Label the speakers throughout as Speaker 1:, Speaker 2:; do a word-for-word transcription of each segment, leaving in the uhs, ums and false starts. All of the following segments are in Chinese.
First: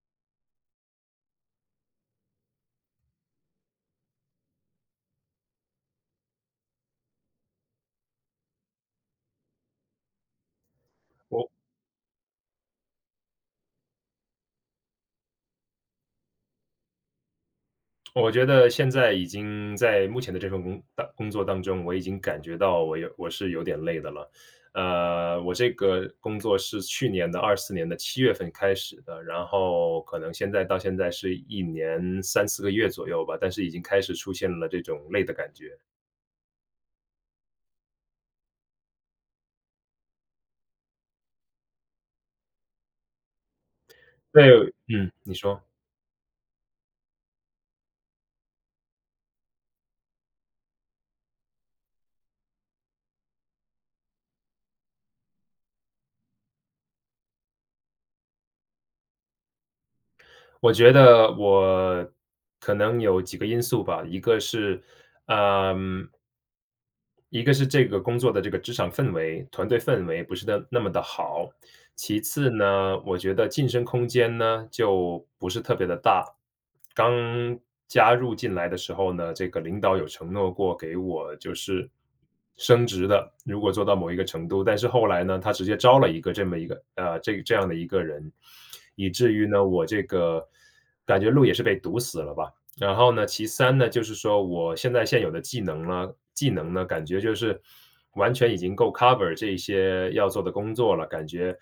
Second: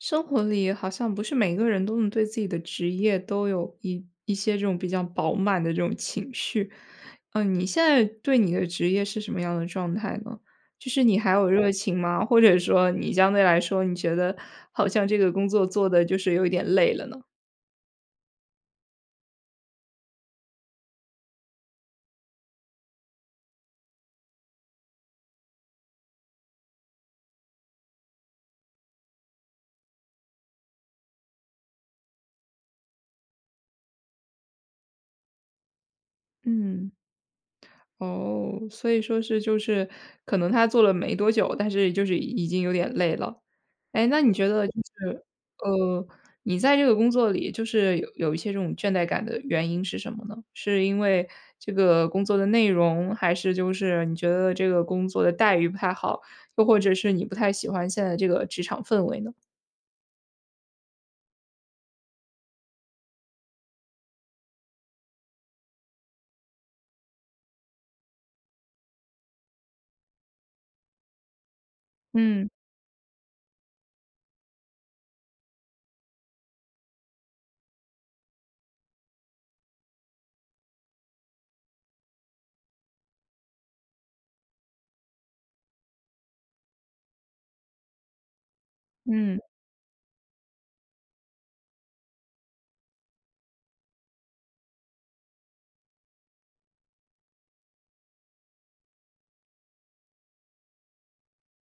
Speaker 1: 生活里好像不是每个人都能对自己的职业都有一一些这种比较饱满的这种情绪。呃，你现在对你的职业是什么样的状态呢？就是你还有
Speaker 2: 我
Speaker 1: 热情吗？或者说你相对来说你觉得好像这个工作做得就是有一点累了呢？
Speaker 2: 我觉得现在已经在目前的这份工当工作当中，我已经感觉到我有我是有点累的了。呃，我这个工作是去年的二四年的七月份开始的，然后可能现在到现在是一年三四个月左右吧，但是已经开始出现了这种累的感觉。
Speaker 1: 嗯，哦，所以说是就是可能他做了没多久，但是就是已经有点累了。哎，那你觉得
Speaker 2: 对，
Speaker 1: 就
Speaker 2: 嗯，
Speaker 1: 是
Speaker 2: 你说。
Speaker 1: 呃，你在这个工作里就是有有一些这种倦怠感的原因是什么呢？是因为这个工作的内容？还是就是你觉得这个工作的待遇不太好，又或者是你不太喜欢现在这个职场氛围呢？
Speaker 2: 我觉得我可能有几个因素吧，一个是，呃一个是这个工作的这个职场氛围、团队氛围不是的那么地好。其
Speaker 1: 嗯。
Speaker 2: 次呢，我觉得晋升空间呢，就不是特别地大。刚加入进来的时候呢，这个领导有承诺过给我就是升职的，如果做到某一个程度。但是后来呢，他直接招了一个这么一个呃，这这样的一个人，以至
Speaker 1: 嗯。
Speaker 2: 于呢，我这个感觉路也是被堵死了吧。然后呢，其三呢，就是说我现在现有的技能呢技能呢，感觉就是完全已经够 cover 这一些要做的工作了，感觉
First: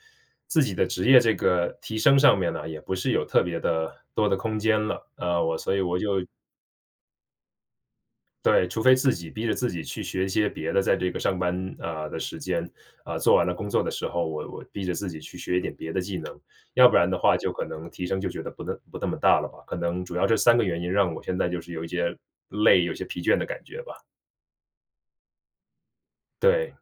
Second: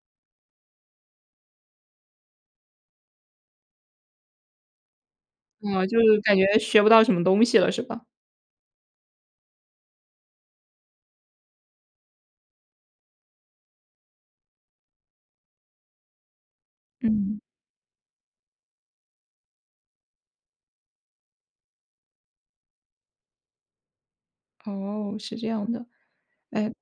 Speaker 2: 自己的职业这个提升上面呢，也不是有特别地多的空间了。呃，我所以
Speaker 1: 哦，
Speaker 2: 我
Speaker 1: 就是
Speaker 2: 就
Speaker 1: 感觉学不到什么东西了是吧？
Speaker 2: 对，除非自己逼着自己去学一些别的在这个上班呃，的时间，啊，做完了工作的时候，我我逼着自己去学一点别的技能。要不然的话，
Speaker 1: 嗯。
Speaker 2: 就可能提升就觉得不那不那么大了吧，可能主要这三个原因让我现在就是有一些累、有一些疲倦的感觉吧。
Speaker 1: 哦，是这样的。哎，
Speaker 2: 对。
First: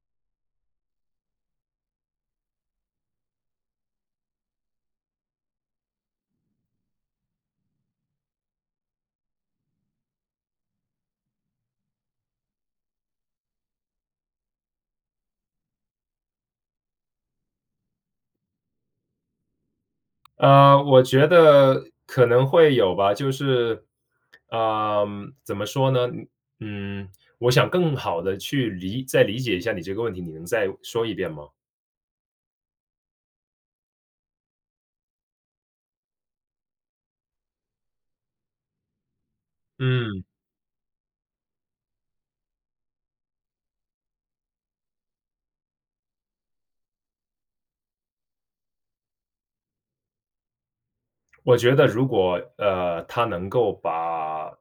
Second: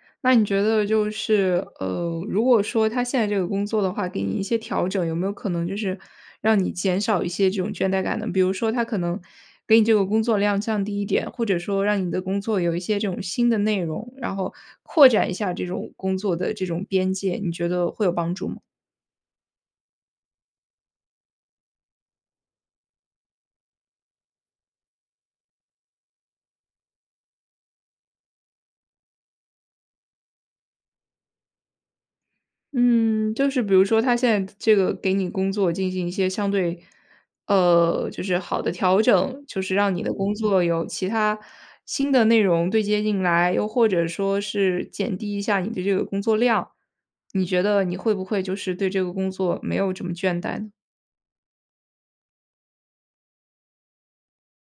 Speaker 1: 那你觉得就是呃，如果说他现在这个工作的话，给你一些调整，有没有可能就是让你减少一些这种倦怠感呢？比如说他可能给你这个工作量降低一点，或者说让你的工作有一些这种新的内容，然后扩展一下这种工作的这种边界，你觉得会有帮助吗？
Speaker 2: 呃，我觉得可能会有吧，就是呃，怎么说呢？嗯，我想更好地去理再理解一下你这个问题，你能再说一遍吗？
Speaker 1: 嗯，就是比如说他现在这个给你工作进行一些相对呃，就是好的调整，就是让你的
Speaker 2: 嗯。
Speaker 1: 工作有其它新的内容对接进来，又或者说是减低一下你的这个工作量，你觉得你会不会就是对这个工作没有这么倦怠呢？
Speaker 2: 我觉得如果呃，他能够把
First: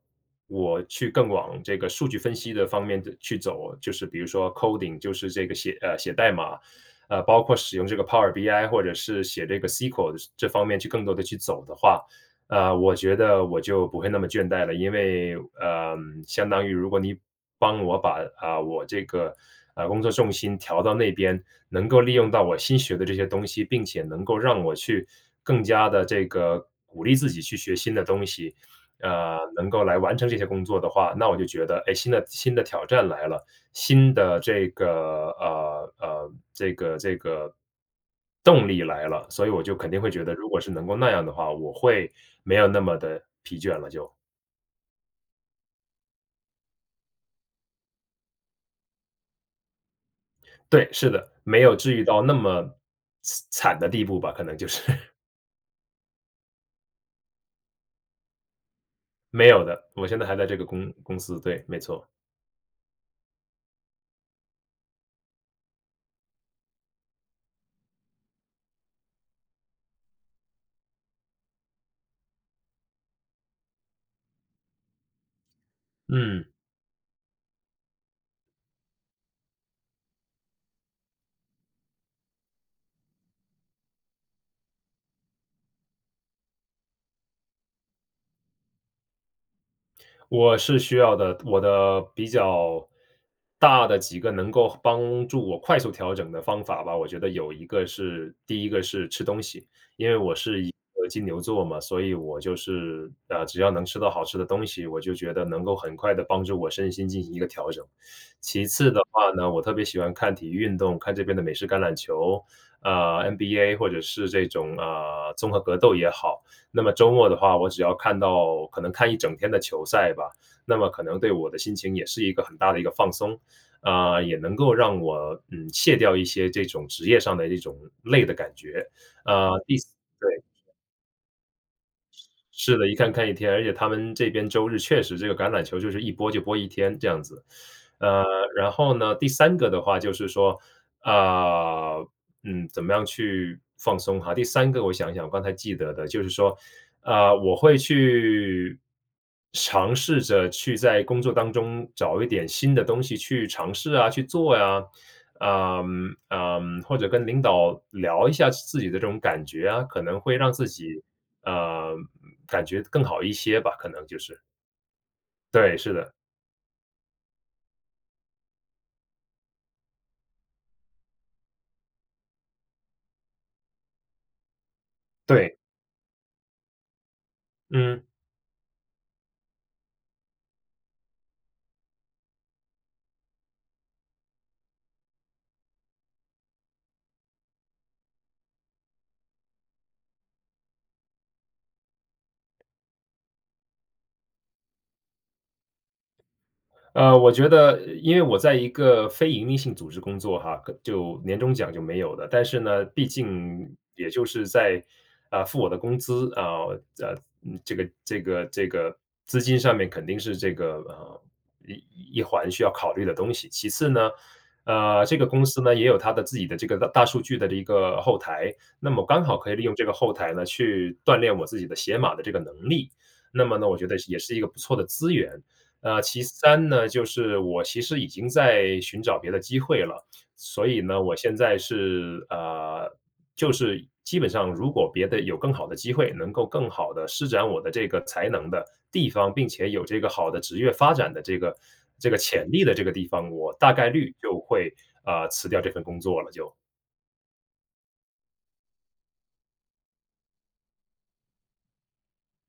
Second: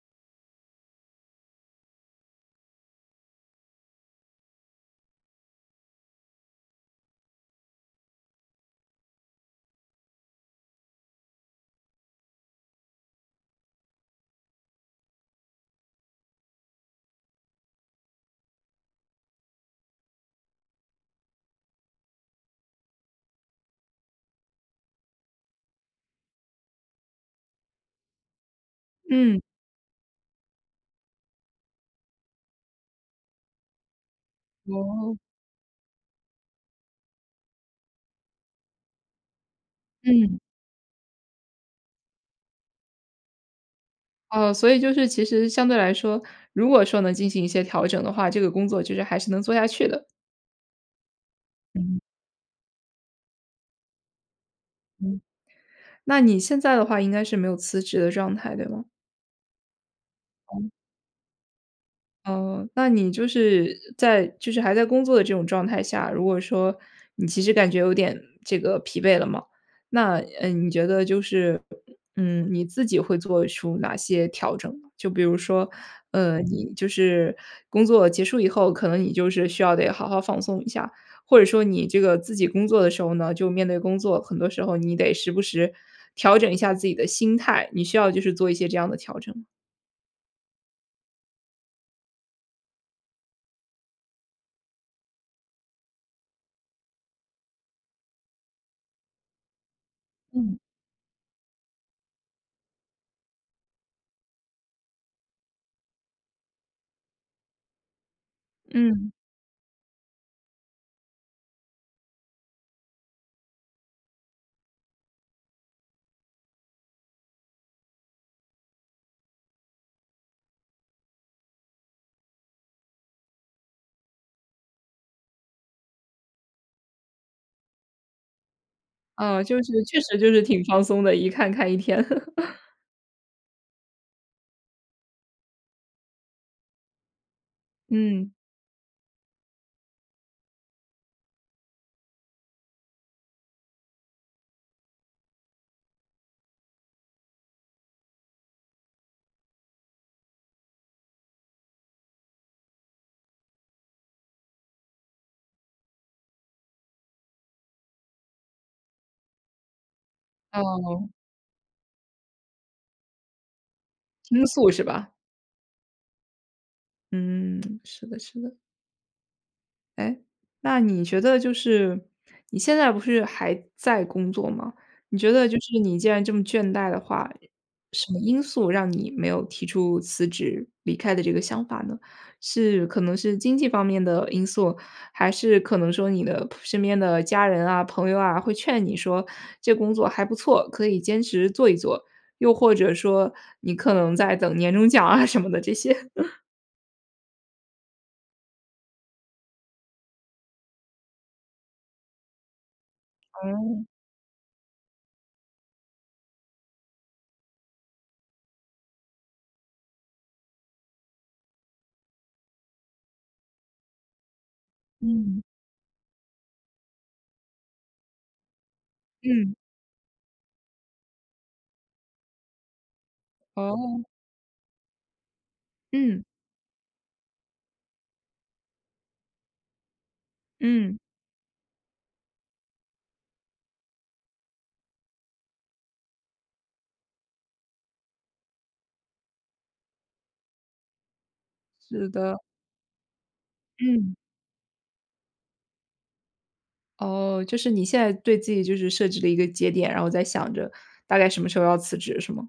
Speaker 2: 我去更往这个数据分析的方面的去走，就是比如说 coding 就是这个写呃，写代码。呃，包括使用这个 Power BI 或者是写这个 SQL 这方面去更多地去走的话，呃，我觉得我就不会那么倦怠了。因为呃，相当于如果你帮我把，呃，我这个工作重心调到那边，能够利用到我新学的这些东西，并且能够让我去更加地这个鼓励自己去学新的东西。呃，
Speaker 1: 嗯。
Speaker 2: 能够来完成这些工作的话，那我就觉得，哎，新的新的挑战来了，新的这
Speaker 1: 哦。
Speaker 2: 个呃，呃，这个这个动力来了，所以我就肯定会觉得
Speaker 1: 嗯。
Speaker 2: 如果是能够那样的话，我会没有那么地疲倦了就。
Speaker 1: 哦，所以就是其实相对来说，如果说能进行一些调整的话，这个工作就是还是能做下去的。
Speaker 2: 对，是的，没有至
Speaker 1: 嗯。
Speaker 2: 于到那么呲惨的地步吧，可能就是。
Speaker 1: 嗯，那你现在的话应该是没有辞职的状态，对吗？
Speaker 2: 没有的，我现在还在这个
Speaker 1: 哦。
Speaker 2: 公公司。对，没错。
Speaker 1: 哦，那你就是在就是还在工作的这种状态下，如果说你其实感觉有点这个疲惫了嘛，那，呃，你觉得就是，嗯，你自己会做出哪些调整呢？就比如说，呃，
Speaker 2: 嗯。
Speaker 1: 你就是工作结束以后，可能你就是需要得好好放松一下。或者说你这个自己工作的时候呢，就面对工作，很多时候你得时不时调整一下自己的心态，你需要就是做一些这样的调整吗？
Speaker 2: 我是需要的，我的比较大的几个能够帮助我快速调整的方法吧。我觉得有一个是第一个是吃东西，因为我
Speaker 1: 嗯。
Speaker 2: 是一个金牛座嘛，所以我就是，呃，只要能吃到好吃的东西，我就觉得能够很快地帮助我身心进行一个调整。其次的
Speaker 1: 嗯。
Speaker 2: 话呢，我特别喜欢看体育运动，看这边的美式橄榄球，呃，NBA，或者是这种，呃，综合格斗也好。那么周末的话，我只要看到，可能看一整天的球赛吧，那么可能对我的心情也是一个很大的一个放松。呃，也能够让我，嗯，卸掉一些这种职业上的这种累的感觉，
Speaker 1: 啊，
Speaker 2: 呃，
Speaker 1: 就
Speaker 2: 第
Speaker 1: 是，
Speaker 2: 三
Speaker 1: 确实就是
Speaker 2: 对。
Speaker 1: 挺放松的，一看看一天。
Speaker 2: 是 是的，一看看一天，而且他们这边周日确实这个橄榄球就是一播就播一天这样子。呃，
Speaker 1: 嗯。
Speaker 2: 然后呢，第三个的话就是说，呃，嗯，怎么样去放松哈。第三个我想想，我刚才记得的，就是说，呃，我会去尝试着去在工作当中找一点新的东西去尝试啊、去做啊。呃，呃，或者跟领导聊一下自己的这种感觉啊，可能会让自己，
Speaker 1: 哦。
Speaker 2: 呃，嗯嗯，感觉更好一些吧，可能就是。
Speaker 1: 倾诉，是吧？
Speaker 2: 对，是的。
Speaker 1: 嗯，是的，是的。哎，那你觉得就是，你现在不是还在工作吗？你觉得
Speaker 2: 对。
Speaker 1: 就是你既然这么倦怠的话，
Speaker 2: 嗯。
Speaker 1: 什么因素让你没有提出辞职离开的这个想法呢？是可能是经济方面的因素？还是可能说你的扑身边的家人啊、朋友啊，会劝你说这工作还不错，可以坚持做一做？又或者说你可能在等年终奖啊，什么的这些？
Speaker 2: 呃，我觉得因为我在一个非营利性组织工作哈，呵，就年终奖就没有了，但是呢，毕竟
Speaker 1: 嗯。
Speaker 2: 也就是在呃，付我的工资啊呃，这个这个这个资金上面肯定是这个呃一一环需要考虑的东西。其次呢，呃，这个
Speaker 1: 嗯。
Speaker 2: 公司呢，也有它的自己的这个大大数据的这一个后台，那么刚好可
Speaker 1: 嗯。
Speaker 2: 以利用这个后台呢，去锻炼我自己的写码的这个能力。那么呢，我觉得
Speaker 1: 哦。
Speaker 2: 是也是一个不错的资源。呃，
Speaker 1: 嗯。
Speaker 2: 其三呢，就是我其实已经在寻找别的机会了，所以
Speaker 1: 嗯。
Speaker 2: 呢，我现在是呃，就是基本上如果别的有更好的机会，能够更好地施展我的这个才能的地方，并且有这个好的职业发展的这个
Speaker 1: 是
Speaker 2: 这个
Speaker 1: 的。
Speaker 2: 潜力的这个地方，我大概率
Speaker 1: 嗯。
Speaker 2: 就会，呃，辞掉这份工作了就。
Speaker 1: 哦，就是你现在对自己就是设置了一个节点，然后在想着大概什么时候要辞职是吗？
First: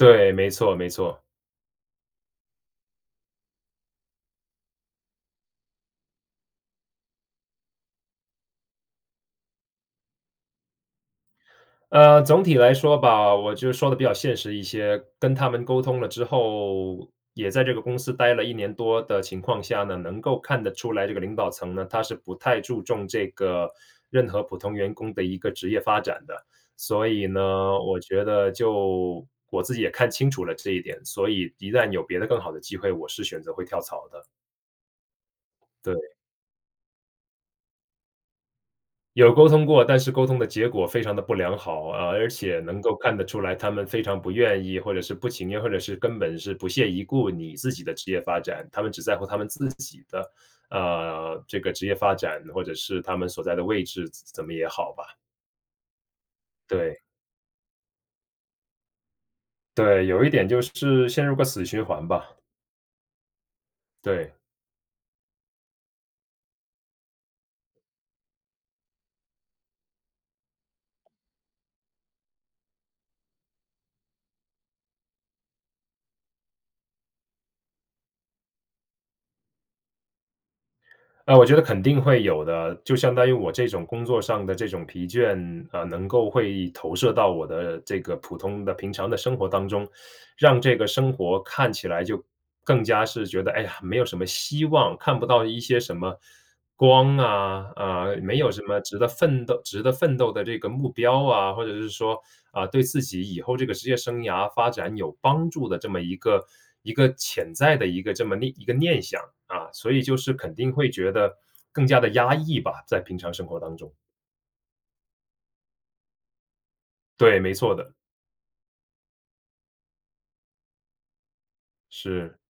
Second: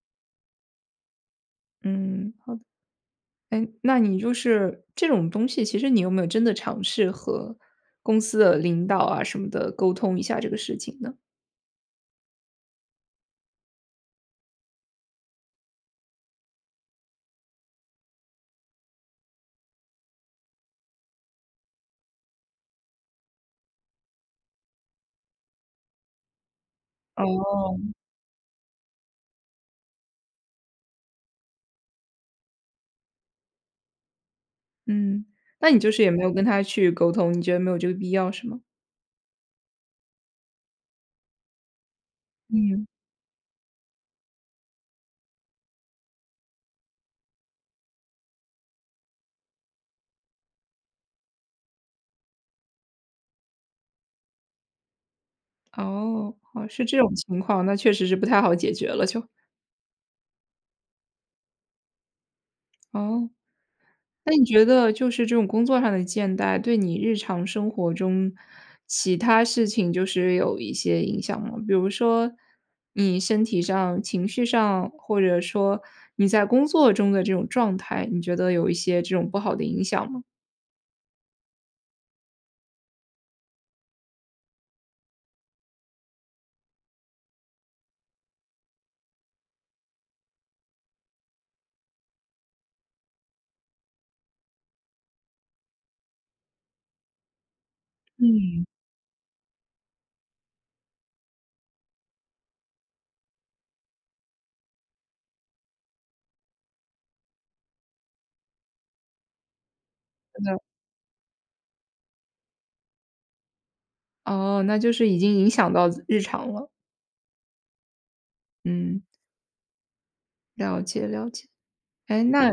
Speaker 2: 对，没错，没错。
Speaker 1: 嗯，好，哎，那你就是这种东西，其实你有没有真的尝试和公司的领导啊什么的，沟通一下这个事情呢？
Speaker 2: 呃，总体来说吧，我就说得比较现实一些，跟他们沟通了之后，也在这个公司呆了一年多的情况下呢，能够看得出来这个领导层呢，他是不太注重这个任何普通员工的一个职业发展的。所以呢，
Speaker 1: 哦。
Speaker 2: 我觉得就我自己也看清楚了这一点，所以一旦有别的更好的机会，我是选择会跳槽的。
Speaker 1: 嗯，那你就是也
Speaker 2: 对。
Speaker 1: 没有跟他去沟通，你觉得没有这个必要是吗？
Speaker 2: 有沟通过，但是沟通的结果非常地不良好。呃，而且能
Speaker 1: 嗯。
Speaker 2: 够看得出来他们非常不愿意，或者是不情愿，或者是根本是不屑一顾你自己的职业发展。他们只在乎他们自己的呃，这个职业发展，或者是他们所在的位置，怎怎么也好吧。
Speaker 1: 哦，哦，是这
Speaker 2: 对。
Speaker 1: 种情况，那确实是不太好解决了就。
Speaker 2: 对，有一点就是陷入个死循环吧。
Speaker 1: 哦。
Speaker 2: 对。
Speaker 1: 那你觉得就是这种工作上的倦怠，对你日常生活中其它事情就是有一些影响吗？比如说你身体上、情绪上，或者说你在工作中的这种状态，你觉得有一些这种不好的影响吗？
Speaker 2: 呃，我觉得肯定会有的，就相当于我这种工作上的这种疲倦，呃，能够会投射到我的这个普通的平常的生活当中。让这个生活看起来就更加是觉得，哎呀，没有什么希望，看不到一些什么光啊，啊，没有什
Speaker 1: 嗯。
Speaker 2: 么值得奋斗值得奋斗的这个目标啊。或者是说，啊，对自己以后这个职业生涯发展有帮助的这么一个一个潜在的一个这么念一个念想儿啊，所以就是
Speaker 1: 真
Speaker 2: 肯
Speaker 1: 的。
Speaker 2: 定会觉得更加地压抑吧。在平常生活当中。
Speaker 1: 哦，那就是已经影响到自日常了。
Speaker 2: 对，没错的。
Speaker 1: 嗯。了解，了解，哎？
Speaker 2: 是。
Speaker 1: 那，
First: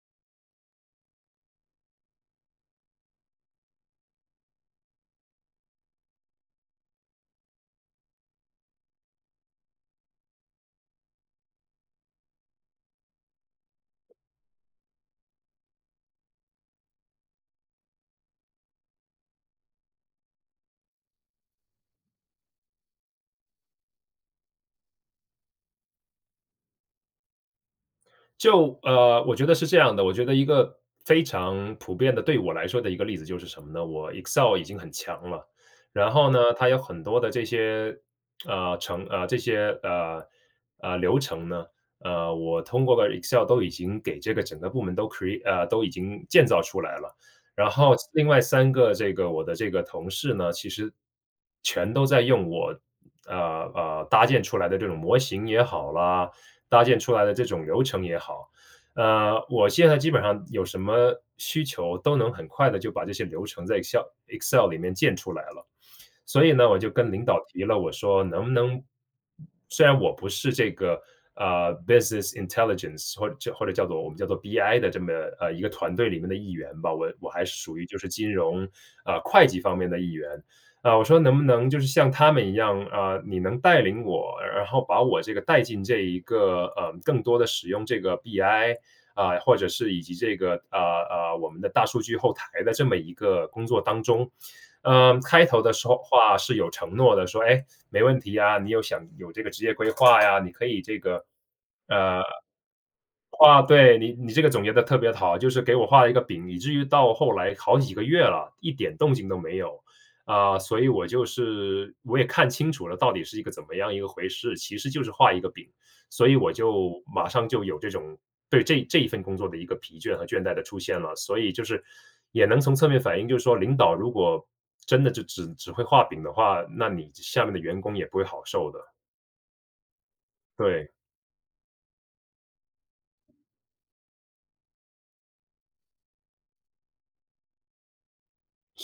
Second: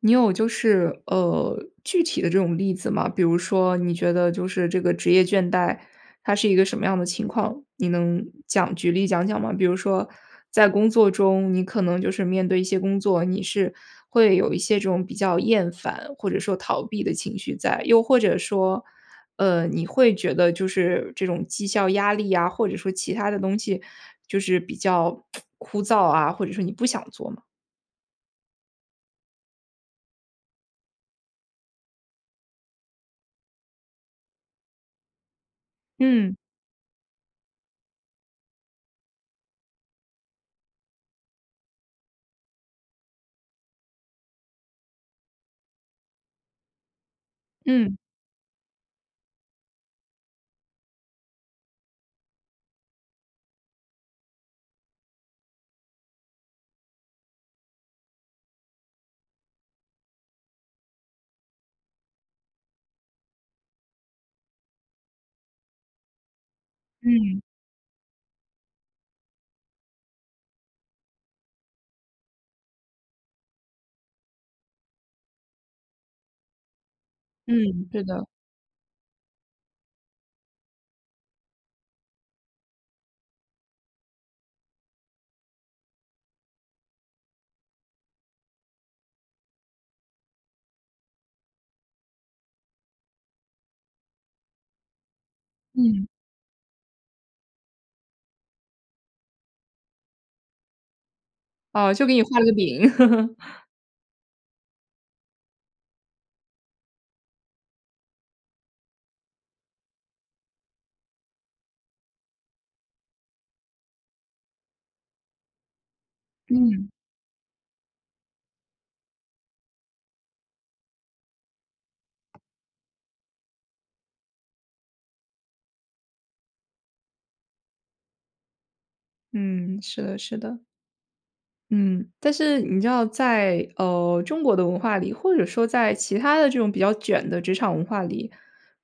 Speaker 1: 你有就是呃，具体的这种例子吗？比如说你觉得就是这个职业倦怠，它是一个什么样的情况，你能讲举例讲讲吗？比如说在工作中，你可能就是面对一些工作，你是会有一些这种比较厌烦或者说逃避的情绪在？又或者说呃，你会觉得就是这种绩效压力呀，或者说其他的东西就是比较 枯燥啊，或者说你不想做吗？
Speaker 2: 就呃，我觉得是这样的，我觉得一个非常普遍的对我来说的一个例子就是什么呢？我 excel 已经很强了，然后
Speaker 1: 嗯。
Speaker 2: 呢，它有很多的这些 呃，程呃，这些，呃，呃，流程呢，呃，我通过个 EXCEL 都已经给这个整个部门都 create 呃，都已经建造出来了。然后
Speaker 1: 嗯。
Speaker 2: 另外三个这个我的这个同事呢，其实全都在用我呃，呃，搭建出来的这种模型也好啦，搭建出来的这种流程也好，呃，我现在基本上有什么需求都能很地就把这些流程在 EXCEL EXCEL 里面建出来了。所以呢，我就跟领
Speaker 1: 嗯。
Speaker 2: 导提了，我说能不能虽然我不是这个呃，business intelligence 或者叫或者叫做我们叫做 BI 的这么呃，一个团队里面的一员吧，我我还是属于
Speaker 1: 嗯，
Speaker 2: 就
Speaker 1: 是
Speaker 2: 是
Speaker 1: 的。
Speaker 2: 金融，啊，会计方面的一员。啊，我说：“能不能就是像他们一样，啊，你能带领我，然后把我这个带进这一个呃，更多地使用这个 BI 啊，或者是以及这个啊，呃，我们的大数据后台的这么一个工作当中？”嗯，开头的时候，
Speaker 1: 嗯。
Speaker 2: 话是有承诺的，说：“哎，没问题啊，你有想有这个职业规划呀，”你可以这个
Speaker 1: 哦，就给
Speaker 2: 呃
Speaker 1: 你画了个饼。
Speaker 2: 啊 对，你你这个总结得特别好，就是给我画了一个饼，以至于到后来好几个月了，一点动静都没有。啊，所以我就是我也看清楚了到底是一个怎么样一回事，其实就是画一个饼，所以我
Speaker 1: 嗯。
Speaker 2: 就马上就有这种对这这一份工作的一个疲倦和倦怠的出现了。所以就是也能从侧面反映，就是说领导如果真的就只只会画饼的话，那你下面的员工也不会好受的。
Speaker 1: 嗯，是的，是的。
Speaker 2: 对。
Speaker 1: 嗯，但是你知道在呃，中国的文化里，或者说在其他的这种比较卷的职场文化里。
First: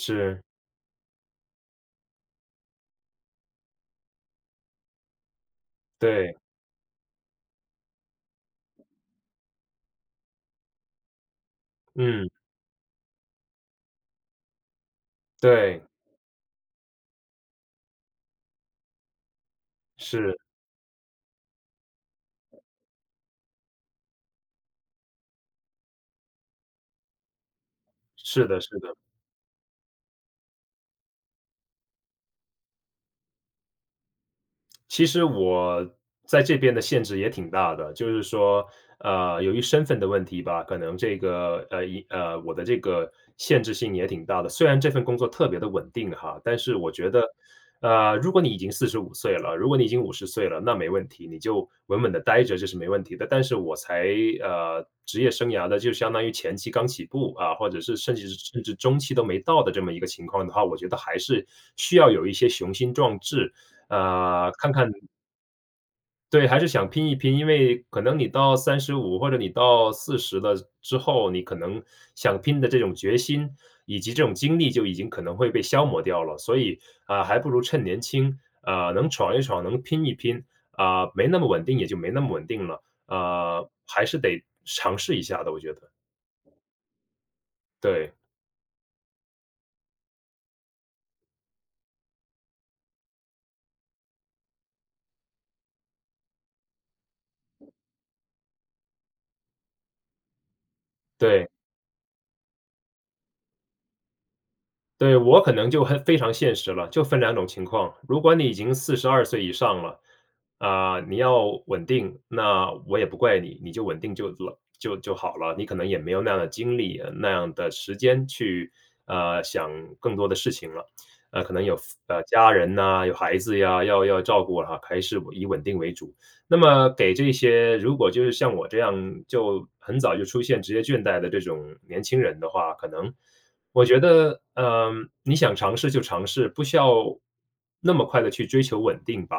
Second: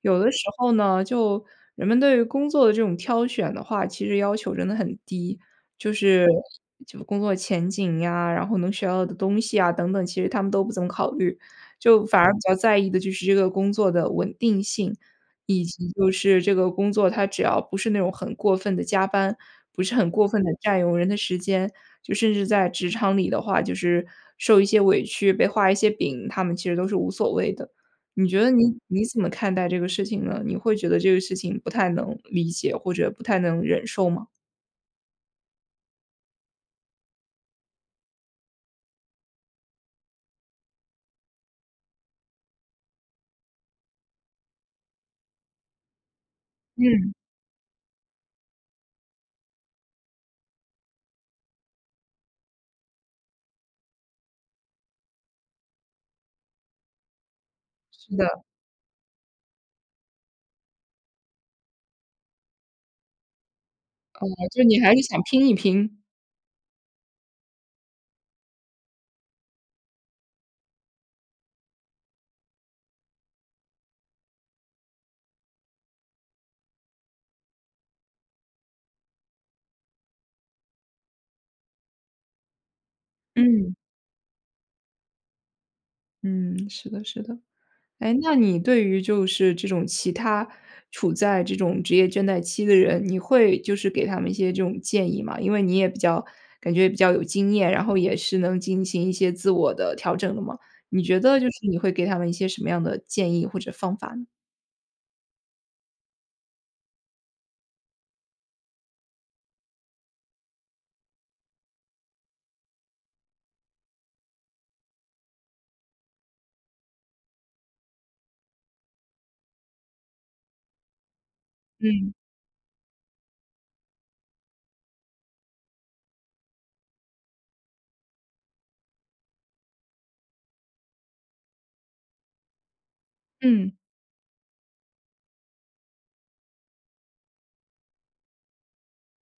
Speaker 1: 有的时候呢，就人们对于工作的这种挑选的话，其实要求真的很低，就是
Speaker 2: 对。
Speaker 1: 就工作前景呀，然后能学到的东西啊等等，其实他们都不怎么考虑。就反
Speaker 2: 嗯。
Speaker 1: 而比较在意的就是这个工作的稳定性，以
Speaker 2: 对。
Speaker 1: 及就是这个工作它只要不是那种很过分地加班，不是很过
Speaker 2: 是。
Speaker 1: 分地占用人的时间，就甚至在职场里的话，就是受一些委屈，被画一些饼，他们其实都是无所谓的。你觉
Speaker 2: 是
Speaker 1: 得
Speaker 2: 的，
Speaker 1: 你
Speaker 2: 是的。
Speaker 1: 你怎么看待这个事情呢？你会觉得这个事情不太能理解，或者不太能忍受吗？
Speaker 2: 其实我在这边的限制也挺大的，就是说呃，由于身份的问题吧，可能这个呃，影呃，我的这个限制性也挺大的。虽然这份工作特别地稳定哈，但是我觉
Speaker 1: 嗯。
Speaker 2: 得呃，如果你已经四十五岁了，如果你已经五十岁了，那没问题。你就稳稳地待着这是没问题的。但是我才呃，职业生涯的就相当于前期刚起步啊，或者是甚
Speaker 1: 是
Speaker 2: 至是
Speaker 1: 的。
Speaker 2: 甚至中期都没到的这么一个情况的话，我觉得还是需要有一些雄心壮志，
Speaker 1: 呃，
Speaker 2: 呃，
Speaker 1: 就
Speaker 2: 看
Speaker 1: 你
Speaker 2: 看
Speaker 1: 还是想拼一拼？
Speaker 2: 对，还是想拼一拼，因为可能你到三十五或者你到四十了之后，你可能想拼的这种决心，以及这种精力就已经可能会被消磨掉了。所以，啊，还不如趁年轻，啊，能闯一闯、能拼一拼，啊，没那么稳定也就没那么稳定了。啊，
Speaker 1: 嗯。
Speaker 2: 还是得尝试一下的我觉得。
Speaker 1: 嗯，是的，是的。
Speaker 2: 对。
Speaker 1: 哎，那你对于就是这种其他处在这种职业倦怠期的人，你会就是给他们一些这种建议吗？因为你也比较感觉比较有经验，然后也是能进行一些自我的调整的嘛。你觉得就
Speaker 2: 对。
Speaker 1: 是你会给他们一些什么样的建议或者方法呢？
Speaker 2: 对，我可能就很非常现实了，就分两种情况，如果你已经四十二岁以上了，啊，你要稳定，那我也不怪你，你就稳定就了就就好了，你可能也没有那样的精力、那样的时间去呃，想更多的事情了。呃，可能有，嘶，
Speaker 1: 嗯。
Speaker 2: 家人呐，有孩子呀，要要照顾啊，还是稳以稳定为主。那么给这些，如果就是像我这样就很早就出现职业倦怠的这种年轻人的话，可能
Speaker 1: 嗯。
Speaker 2: 我觉得，呃，你想尝试就尝试，不需要那么快地去追求稳定吧。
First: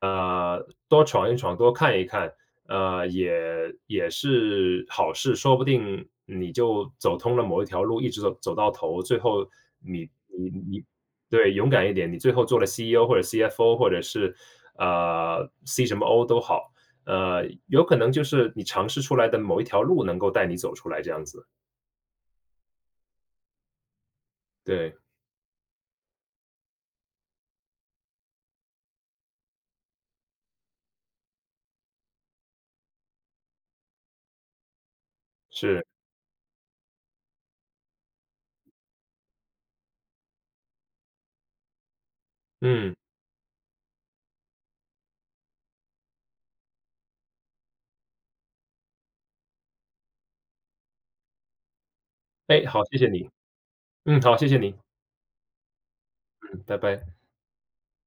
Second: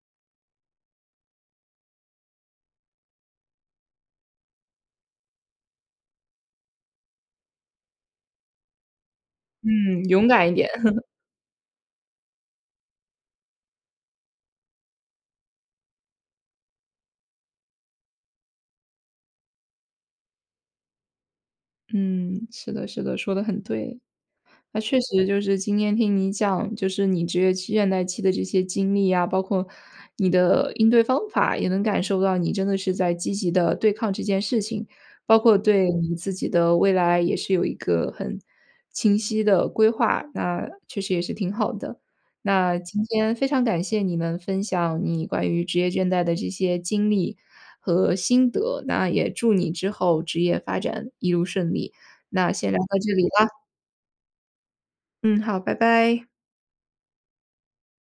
Speaker 2: 呃，多闯一闯、多看一看呃，也也是好事。说不定你就走通了某一条路一直走走到头，最后
Speaker 1: 嗯，
Speaker 2: 你
Speaker 1: 勇敢
Speaker 2: 你
Speaker 1: 一点。
Speaker 2: 你 对，勇敢一点，你最后做了 CEO 或者 CFO 或者是，呃，C 什么 O 都好，呃，有可能就是你尝试出来的某一条路能够带你走出来这样子。
Speaker 1: 嗯，是的，是的，说得很对。那
Speaker 2: 对。
Speaker 1: 确实就是今天听你讲，就是你职业期倦怠期的这些经历呀，包括你的应对方法，也能感受到你真的是在积极地对抗这件事情。包括
Speaker 2: 是。
Speaker 1: 对你自己的未来，也是有一个很清晰的规划，那确实也是挺好的。那
Speaker 2: 嗯。
Speaker 1: 今天非常感谢你能分享你关于职业倦怠的这些经历和心得，那也祝你之后职业发展一路顺利。那
Speaker 2: 哎，
Speaker 1: 先聊
Speaker 2: 好，谢
Speaker 1: 到
Speaker 2: 谢
Speaker 1: 这里
Speaker 2: 你，
Speaker 1: 啦。
Speaker 2: 嗯，好，谢谢您。
Speaker 1: 嗯，好，拜拜。
Speaker 2: 嗯，拜拜。